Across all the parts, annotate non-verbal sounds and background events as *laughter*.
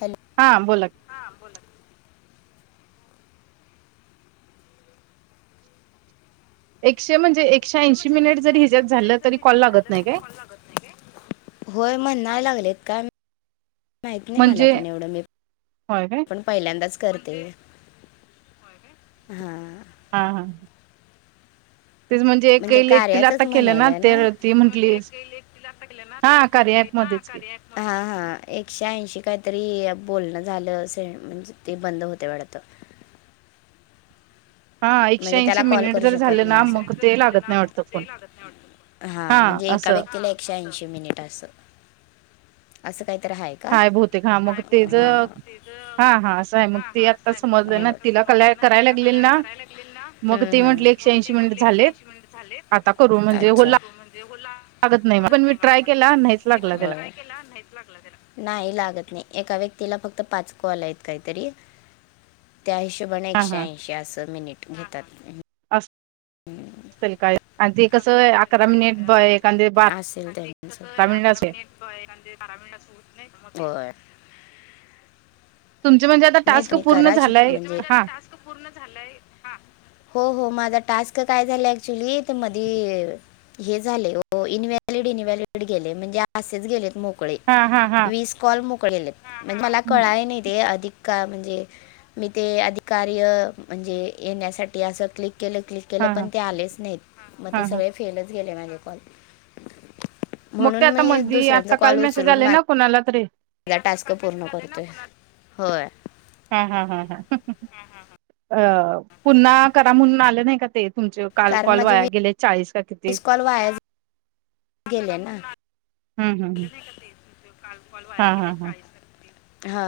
Hello हां बोला हा बोला एकशे म्हणजे एकशे ऐंशी मिनिट जरी हिच्यात झालं तरी कॉल लागत नाही काय होय म्हणायला लागलेत का माहित नाही मला म्हणजे पण एवढं मी होय काय पण पहिल्यांदाच करते हा हा हा तेच एक म्हणजे एकटीला कार्याचच आता केलं म्हणायलाय ते ना ती म्हंटली म्हणजे *inaudible* ना हा कार्या मुली ऍप हा मध्येच की कर *unintelligible* हा हा एकशे ऐंशी काहीतरी बोलणं झालं असे म्हणजे ते बंद होते वाडत हा एकशे म्हणजे त्याला ऐंशी कॉल मिनिट करू जर शकत झालं ना नाही मग जर ते झालं लागत ना नाही मग वाटतं फोन ते लागत नाही वाटतं हा म्हणजे एका व्यक्तीला एकशे ऐंशी मिनिट असं असं काहीतरी हाय हाय बहुतेक हा मग ते ज हा हा असं आहे मग ते आत्ता समजलं ना तिला कला समजलं ना करायला तिला लागलेल कलाय ना करायला लागलेल ना मग हम् ते म्हटले हम एकशे मग ते ऐंशी मिनिट म्हंटले एकशे झालेत ऐंशी मिनिट झाले आता करू म्हणजे हो अच्छा आत्ता करू हो ना लागत नाही म पण मी ट्राय केला नाहीच लागला त्याला तिला नाहीच लागला तिला नाहीच लग नाही लागत नाही एका व्यक्तीला फक्त पाच कॉल आहेत काहीतरी त्या हिशोबाने हा एकशे ऐंशी असं मिनिट घेतात अस ह *inaudible* ल काय आणि ते कसं अकरा मिनिट एकांद बारा मिनिट असे वय एखाद बारा बारा मिनिट असे होत नाही होय तुमचे म्हणजे आता नाही टास्क तुम्ही पूर्ण करा शिक झालाय म्हणजे हा टास्क पूर्ण झालाय हा हो हो माझा टास्क काय झाला ऍक्च्युली तर मधी हे झाले इनव्हॅलिड इनव्हलिड गेले म्हणजे असेच गेलेत कळे हा हा हा विस कॉल मोकळे गेलेत म्हणजे मला कळालं नाही ते आधी का म्हणजे मी ते अधि कार्य म्हणजे येण्यासाठी असं क्लिक केलं क्लिक केलं हा पण हा ते आलेच नाहीत मग ते हा हा सगळे फेलच गेले माझे कॉल मग ते म्हणून आता मी मधी दुसऱ्यांचा आता काल मेसेज आले ना कोणाला तरी या टास्क पूर्ण करतोय होय हा हा ह अ पुन्हा करा म्हणून आले नाही का ते तुमचे काल कारण कॉल माझे वाया वीस गेले चाळीस का किती गेले ना हम्म हम्म काल कॉल हा वाया हा गेले हा चाळीस का किती हा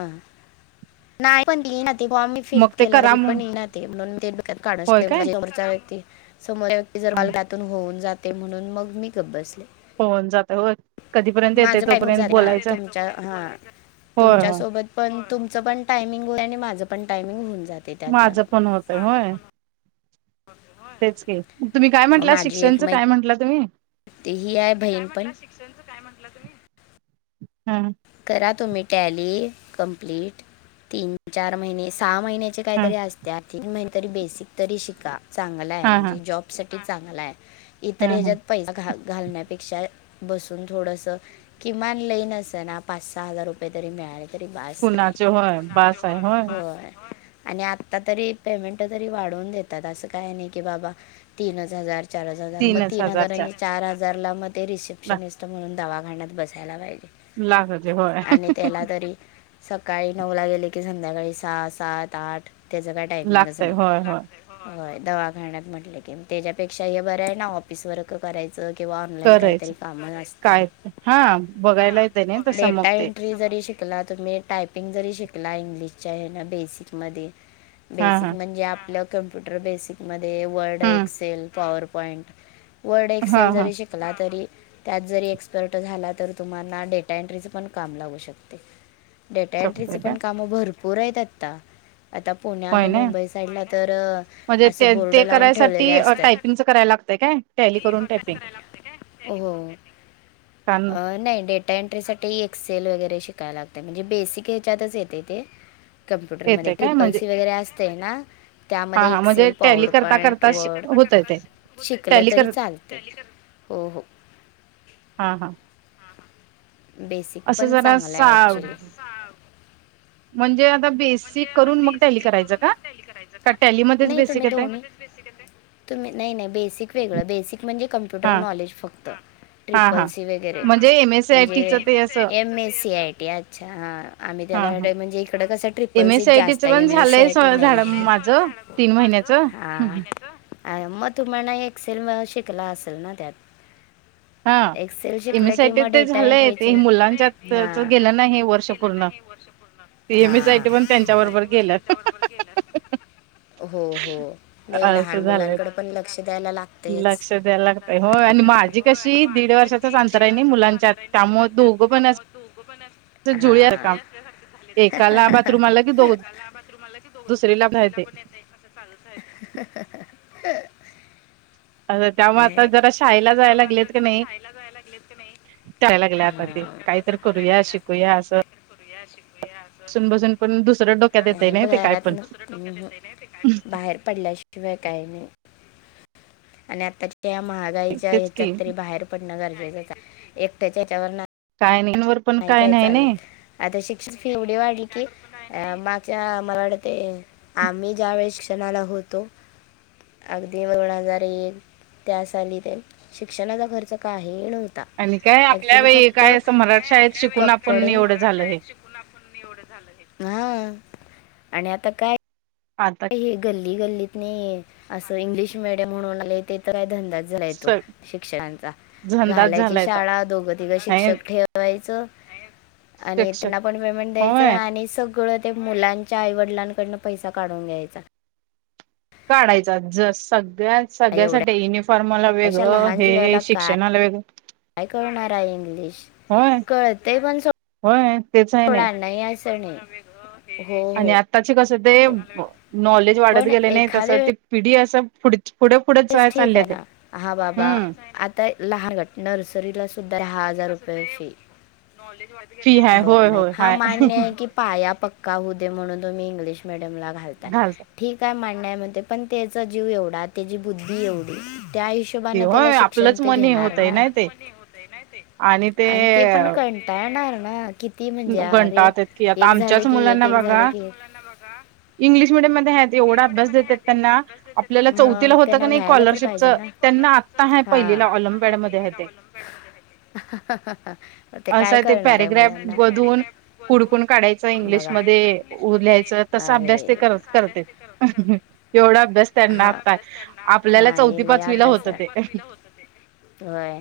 नाही पण बी ना बॉ मग फ्लिप ते करा केल्यावर म्हण पण ईना ते म्हणून ते डोक्यात काढ होय काय समोरच्या व्यक्ती समोरच्या जर पालकतून होऊन जातंय म्हणून मग मी गप बसले होऊन जात होय कधीपर्यंत येते माझं मागून तोपर्यंत जाणार बोलायचं तुमच्या हा होय होय तुमच्यासोबत पण तुमचं पण टायमिंग आणि माझं पण टायमिंग होऊन जात माझं पण होतय होय तेच की तुम्ही काय म्हटला शिक्षणचं काय म्हंटला तुम्ही ती ही आहे बहीण पण शिक्षणचं काय म्हंटला तुमी? हम् करा तुम्ही टॅली कंप्लीट तीन चार महिने सहा महिन्याची ह काहीतरी असत्या तीन महिने तरी बेसिक तरी शिका चांगल हाय हा हा म्हणजे जॉब साठी चांगल हाय ह इतर ह ह्याच्यात पैसा घा घालण्यापेक्षा बसून थोडंसं किमान लई नसणा पाच सहा हजार रुपये तरी मिळाले तरी बास कुणाचे होय बास आहे हाय होय आणि आत्ता तरी पेमेंट तरी वाढवून देतात असं काय नाही की बाबा तीनच हजार चारच हजार मग तीनच तीन हजार हजारच्या आणि चार हजारला मग ते ला रिसेप्शनिस्ट म्हणून दवाखान्यात बसायला पाहिजे लाखजे होय आणि त्याला तरी सकाळी नऊ ला गेले की संध्याकाळी सहा सात आठ त्याच काय टायमिंगच लागतय नाही. होय होय होय दवाखाण्यात म्हटलं की त्याच्यापेक्षा हे बरं आहे ना ऑफिस वर्क करायच. च किंवा ऑनलाईन काहीतरी करायचं कामं काय असतात हा हा बघायला येते नाही तसं डे मग ते री जरी शिकला तुम्ही टायपिंग जरी शिकला इंग्लिशच्या हेन बेसिक मध्ये हा हा बेसिक म्हणजे आपल्या कम्प्युटर बेसिकमध्ये वर्ड हम्म एक्सेल पॉवर पॉईंट वर्ड हा एक्सेल हा जरी शिकला तरी त्यात जरी एक्सपर्ट झाला तर तुम्हाणा डेटा एंट्रीच पण काम लागू शकतय डेटा शकतोय एंट्रीचे का पण काम भरपूर आहेत आता आता पुण्या होय आणि ना मुंबई साईडला तर म्हणजे असं ते बोर्ड ते लावून ठेवलेले करायसाठी असत्यात टायपिंगच करायला लागतंय काय टॅली करून टायपिंग हो हो कान अ नाही डेट डेटा एंट्रीसाठी एक्सेल वगैरे शिकायला लागतय म्हणजे बेसिक ह्याच्यातच येतय ते कम्प्युटरमध्ये येते काय ट्रिपल म्हणजे सी वगैरे असतय ना हा त्यामध्ये हा म्हणजे एक्सेल, टॅली पॉवर करता पॉइंट, करता वर्ड होतय ते शिकलं टॅली तरी कर चालते हो हो हा हा बेसिक असं पण जरा चांगला आहे सा ऍक्चुली म्हणजे आता म्हणजे बेसिक आता करून मग टॅली बेसिक करायचं करून का? मग टॅली करायचं का टॅलीमध्येच नाही बेसिक तुम्ही येतय? दोनी म्हणजे बेसिक येतय तुम्ही नाही नाही बेसिक वेगळं बेसिक म्हणजे कम्प्युटर हा नॉलेज फक्त हा ट्रीपल हा सी वगैरे म्हणजे एम एस सी आय म्हणजे टीचं ते असं M S C I T अच्छा हा आम्ही हा त्याला हा म्हणजे इकडं कसं ट्रिप पल एम एस सी सीचं आय जास्त टीचं आहे पण एम एस सी झालंय आय टी झाड नाही माझं तीन महिन्याचं हा अ मग तुम्हाला एक्सल शिकला असेल ना त्यात हा एक्सेल एम शिकला एस सी आय कि टी मग ते डेटा झालंय एंट्रीचे ते हा मुलांच्यात गेलं ना हे वर्ष पूर्ण वर्षपूर्ण M S C I T पण त्यांच्या बरोबर तेनी पण गेलं. त्यांच्या बरोबर गेल्यात हो हो नाही लहान असं झालंय मुलांकड पण लक्ष द्यायला लागतच लक्ष द्यायला लागतय होय आणि माझी कशी दीड वर्षाचच अंतरा आहे नाही मुलांच्या त्यामु दोघं पण असं जुळी काम एकाला हा बाथरूम आला की दो बाथरूमला की दोघ दुसरीला पण येतय ह् ह् अ त्यामुळे आता जरा शाळेला जायला त्यामुळे आता जरा शाळेला जायला लागलेत कणी. करायला लागल्यात आता ते काही तरी करूया शिकूया अस बसून बसून पण दुसरं डोक्यात येतय नाही बाई ते काय पण घरातंन बाहेर पडल्याशिवाय काय नाही. आणि आताच्या या महागाईच्या तेच ह्याच्यात की तरी बाहेर पडणं गरजेचंच एकट्या हच्यावर काय नाही पण नाही काय नाही चालत आता शिक्षित फी एवढी वाढली की अ मागझ मला वाटते आम्ही ज्या वेळी शिक्षणाला होतो अगदी दोन हजार एक त्या साली ते शिक्षणाचा खर्च काही नव्हता आणि काय आपल्या ॲक्च्युली फक्त काय असं मराठ शाळेत शिकून आपण एवढं झाल हे व आता काय आता ते गल्ली गल्लीतंनी असं इंग्लिश मीडियम म्हणून आलंय ते तर काय धंदा झाल्यात तो शिक्षकांचा झंदाच घालायची झालाय तो शाळा दोघं तिघं नाही शिक्षक ठेवायं करायचं आणि त्यांना शिक्षक पण पेमेंट द्यायच होय आणि सगळ ते मुलांन क च्या आईवडिलां कडनं पैसा काढून घ्यायचा. काढायचा ज सगळ्या एवढ्या सगळ्यासाठी युनिफॉर्माला अशा वेगळं लहान हे जीवाला काय शिक्षणाला वेगळं काय कळणार आहे इंग्लिश होय कळतेय पण सोड‍ होय तेच आहे होणार नाही असं नाही हो आणि हो आत्ताचे कसं ते नॉलेज वाढत पण गेलेय ने तसं एखाद्या ते पिढी असं पुढ पुढे पुढे तेच ठीक चालल्या आहे ते ना हा बाबा हम्म आता तर लहानट नर्सरी ला सुद्धा दहा हजार रुपयाची फी हाय हो होय नाही होय हा हाय मान्य की पाया पक्का होऊदे म्हणून तुम्ही इंग्लिश मिडियमला घालताय घाल ठीक काय मान्य आहं म्हणतोय पण त्या जीव एवढा त्याची बुद्धी एवढी त्यांच्या ते हिशोबाने होय शिक्षण आपलंच तर मनी घेणार होतय ना नाही ते आणि ते पण कटिनीवं टायणार ना किती म्हणजे अरे घंटाळतात की आता एक झाले आमच्याच की एक मुलांना एक झाले बघा की आता बघा इंग्लिश मिडयम मध्ये येवढा अभ्यास देतात त्यांना आपल्या ला चौथीला होतं कणी स्कॉलरशिप चं त्यांना आत आता आहं पहिलीला ऑलम्पेड मध्ये हाय ते ह् हा ते काय कळणार आहे मुलांना मग धुवून हुडकून काढायचं इंग्लिश मध्ये ऊ लिहायचं तसं अभ्यास ते करतयं. एवढा अभ्यास त्यांना हा काय आपल्याला नाही चौथी लई पाचवीला अभ्यास होतं ते आहं होय.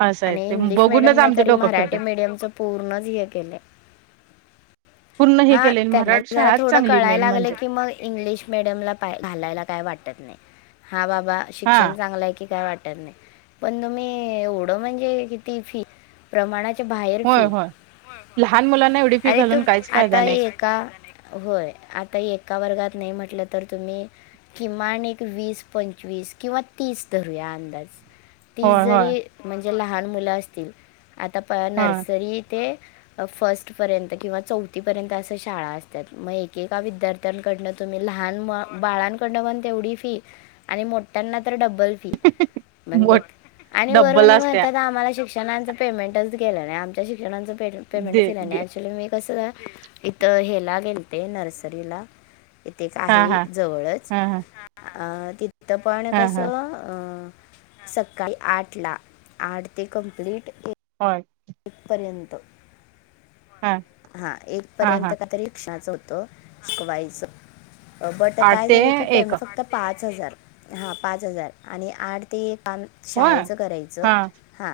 असं आहे आणि ते इंग्लिश बघूनच मिडियमने आमचं तरी डोकं मराठी फिरतय मिडियमच पूर्णच हे केलंय. पूर्ण हे हा केले त्यांना मराठी जरा शाळाच थोडं चांगली कळायला मेन लागलं म्हणजे की मग इंग्लिश मिडियमला घालायला काय वाटत नाही हा बाबा हा शिक्षण चांगलंय की काय वाटत नाही. पण तुम्ही एवढं म्हणजे किती फी प्रमाणाच्या बाहेर होय फी होय लहान मुलांना एवढी फी अरे तू घालून काहीच फायदा आता नाही एक का होय आता एका वर्गात नाही म्हटलं तर तुम्ही किमान एक वीस पंचवीस किंवा तीस धरूया अंदाज तीस होय होय जरी म्हणजे लहान मुलं असतील आता पहा ह नर्सरी ते फर्स्ट पर्यंत किंवा चौथीपर्यंत असं शाळा असतात मग एकेका विद्यार्थी तण कडनं तुम्ही लहान बाळांकडनं पण तेवढी फी आणि मोठ्यांना तर डबल फी म्हणजे मोठ आणि वर डब्बल असत्या म्हणतात आम्हाला शिक्षणाचं पेमेंटच गेलं नाही आ त्या शिक्षणाचं पेमेंटचं दे केलं घे. नाही ऍक्च्युली मी कसं इथं हेला गेलते नर्सरीला इथे एक हा आहे हा जवळच हा हा अ तिथं पण हा हा कसं अ सकाळी आठला आठ ते कंप्लीट होय एक पर्यंत हा हा एक हा पर्यंत हा का तर रिक्षाचं होतं. नको बाई तसं वट आठ काय ते झालं की एक पेमेंट फक्त पाच हजार हा पाच हजार आणि आठ ते एक काम होय शाळेचं करायचं हा हा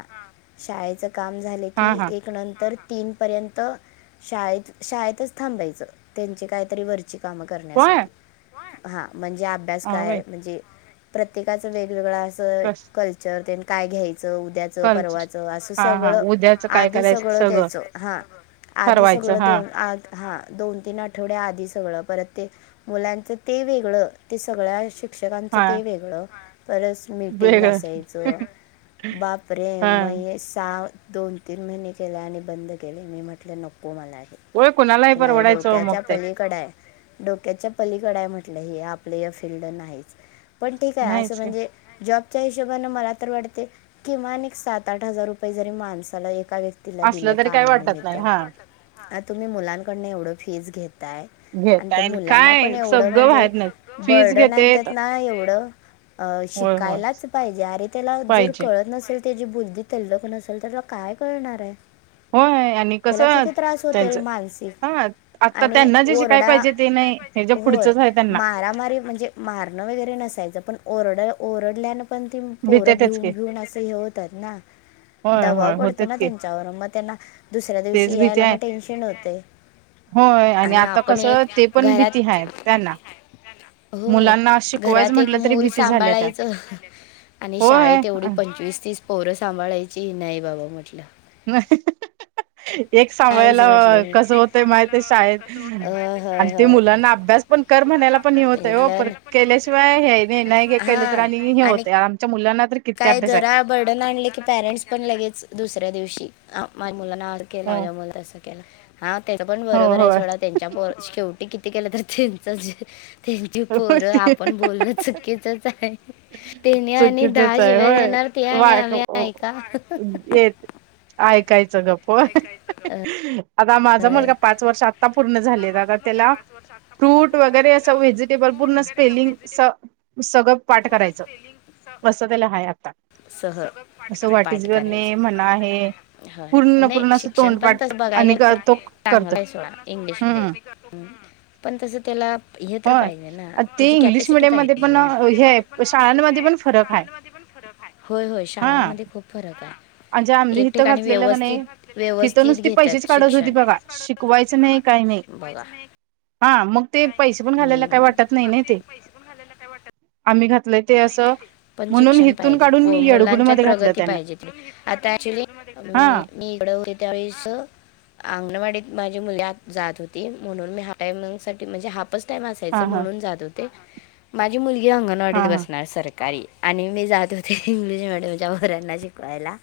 शाळेचं काम झाले हा की हा एक नंतर तीन पर्यंत शाळेत शाळेतच थांबायचं त्यांचे काहीतरी वर काम होय करण्यासाठी हा म्हणजे अभ्यास काय होय आहे म्हणजे प्रत्येकाचं वेगवेगळं असं कस कल्चर तेण काय घ्यायचं उद्या उदयाच कलच परवाचं असं हा हा सगळं उद्याच काय आधी करायचं सगळं त्याच हा आधी ठरवायचं सगळं हा दोन आ हा दोन तीन आठवड्या आधी सगळं परत ते मुलांचं ते वेगळं ते सगळ्या शिक्षकांचं हा ते वेगळं परत मिटींग वेगळं असायचं बाप रे हा मग सव दोन तीन महिने केले आणि बंद केले मी म्हटले नको मला आहे. होय कुणालाही हे माझ्या परवडायचं मग डोक्याच्या ते पलीकड आहे. डोक्याच्या पलीकड आहे म्हटलं हे आपलं या फिल्ड नाहीच पण ठीक आहे असं नाहीच का म्हणजे जॉबच्या हिशोबाने मला तर वाटते किमान एक सात आठ हजार रुपये जरी माणसाला एका व्यक्ती तिला दिलं असलं तरी काय वाटत कामानिमित नाही हा आ तुम्ही मुलांकडन एवढं फीज घेताय आणि ते घेताय मुलांना पण काय एवढं सगळं म्हणजे बाहेर नाही फीज बर्डन घेते आणता ना एवढं अ होय होय शिकायलाच पाहिजे अरे त्याला जर पाहिजे कळतं नसेल त्याची बुद्धी तल्लकण नसेल तर काय करणार आहे. होय आणि त्याला कसं किती त्रास होतील त्यांचं हा मानसिक आता आणि त्यांना जे शिकाय ओरडा पाहिजे ते नाही हे जे होय पुढचंच आहे त्यांना मारामारी म्हणजे मारणं वगैरे नसायचं पण ओरड ओरडल्यान पण ती पोरं भीतेतच की भिऊून भिऊन अस हे होतात ना होय दबा होय पडतो होतेच ना की त्यांच्यावर मग त्यांना दुसऱ्या दिवशी तेच भीती यायला आहे मग टेन्शन होतय होय आणि आता आपण कसं एक ते पण भीती घरात आहे त्यांना होय मुलांना शिकवायचं घरात एक म्हटलं तरी मूल भीती झाल्या त्या सांभाळायचं आणि होय शाळेत एवढी पंचवीस तीस पोरं सांभाळायची नाही बाबा म्हटलं. नाही एक नाहीच सांगयला म्हटलं मी कस होतय माहितय शाळेत होय आणि होय ते होय मुलांना अभ्यास पण कर म्हणायला पण हे होतय पेरलं हो पण केल्याशिवाय हे नाही नाही केलं तर आणि हे होत मुलांना तरी किती काय अभ्यास आहे जरा बर्डन आणले की पॅरेंट्स पण लगेच दुसऱ्या दिवशी माझ्या मुलांना त हो केला हा त्या पण हो बरोबर आहे होय सोडा शेवटी किती केलं तर त्यांच त्यांची पोरं आपण बोलणं चुकीचच आहे त्यानी आणि दहा य शिव्या होय देणार ते आणि वाय आम्ही ऐका येत. ऐकायचं गप्, आता माझा मुलगा अं, पाच वर्ष आता पुर्ण झालाय आता तेला फ्रुट वगैरे असं वेजीटेबल पुर्ण स्पेलींग स सगळं पाठ करायचं असं त्याला हाय आता. असं वाट इज पाठ युअर करायचं. नेम म्हणा हे ह पूर्ण नाही पूर्ण असं शिक्षण पण तस तोंडपाठ बघाय आणि गेल तर तो चांगलं करतो आहे सोडा इंग्लिश हम्म म पण तस त्याला हे तर होय पाहिजे ना ते त्याची इंग्लिश कॅपॅसिटी मिडियम मध्ये पाहिजे. हो पण हे शाळांमध्ये पण फरक आहे. होय होय हा शाळांमध्ये खूप फरक आहे. म्हणजे आम्ही एक हिथं ठिकाणी घातलेलं का व्यवस्थित, नाही हिथं व्यवस्थित नुसती पैसेच घेतात काढत होती शिक्षण. बघा शिकवायचं नाही काही नाही बगा. हा मग ते पैसे पण घालायला काही वाटत नाही न ते. *inaudible* आम्ही घातलंय ते असं पण म्हणून शिक्षण हिथून पाहिजे काढून प- मुलांच्या येडगुडमध्ये घातलं प्रगती त्यांना. पाहिजे आता ऍक्च्युली हा मी, मी इकड होते त्यावेस. अंगणवाडीत माझी मुलीत जात होती म्हणून मी हाफ टायमिंगसाठीठी म्हणजे हा टाइम असायच हा हा म्हणून जात होते माझी मुलगी हा अंगणवाडीत हा बस. सरकारी आणि मी जात होते इंग्लिश मीडियमच्या पोऱ्यांना शिकवायला.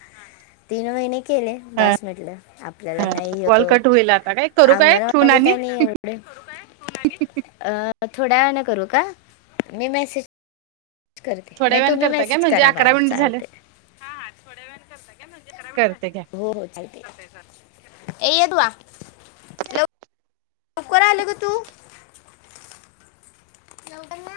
तीन महिने केले बास म्हटलं आपल्याला नाही कॉल होत, कट होईल आता काय करू काय ठेवून अंगणवाडीत आणि एढ आ थोड्याे करू का? मी मे करते थोड्या नाही वेळाने तुम्ही करता काय मेसेज म्हणजे करा अकरा मला मिनिट झालं चालते. हा थोड्या करते घ्या वेळ हो हो चालते तु. खूप करा आले ग तू. *unintelligible*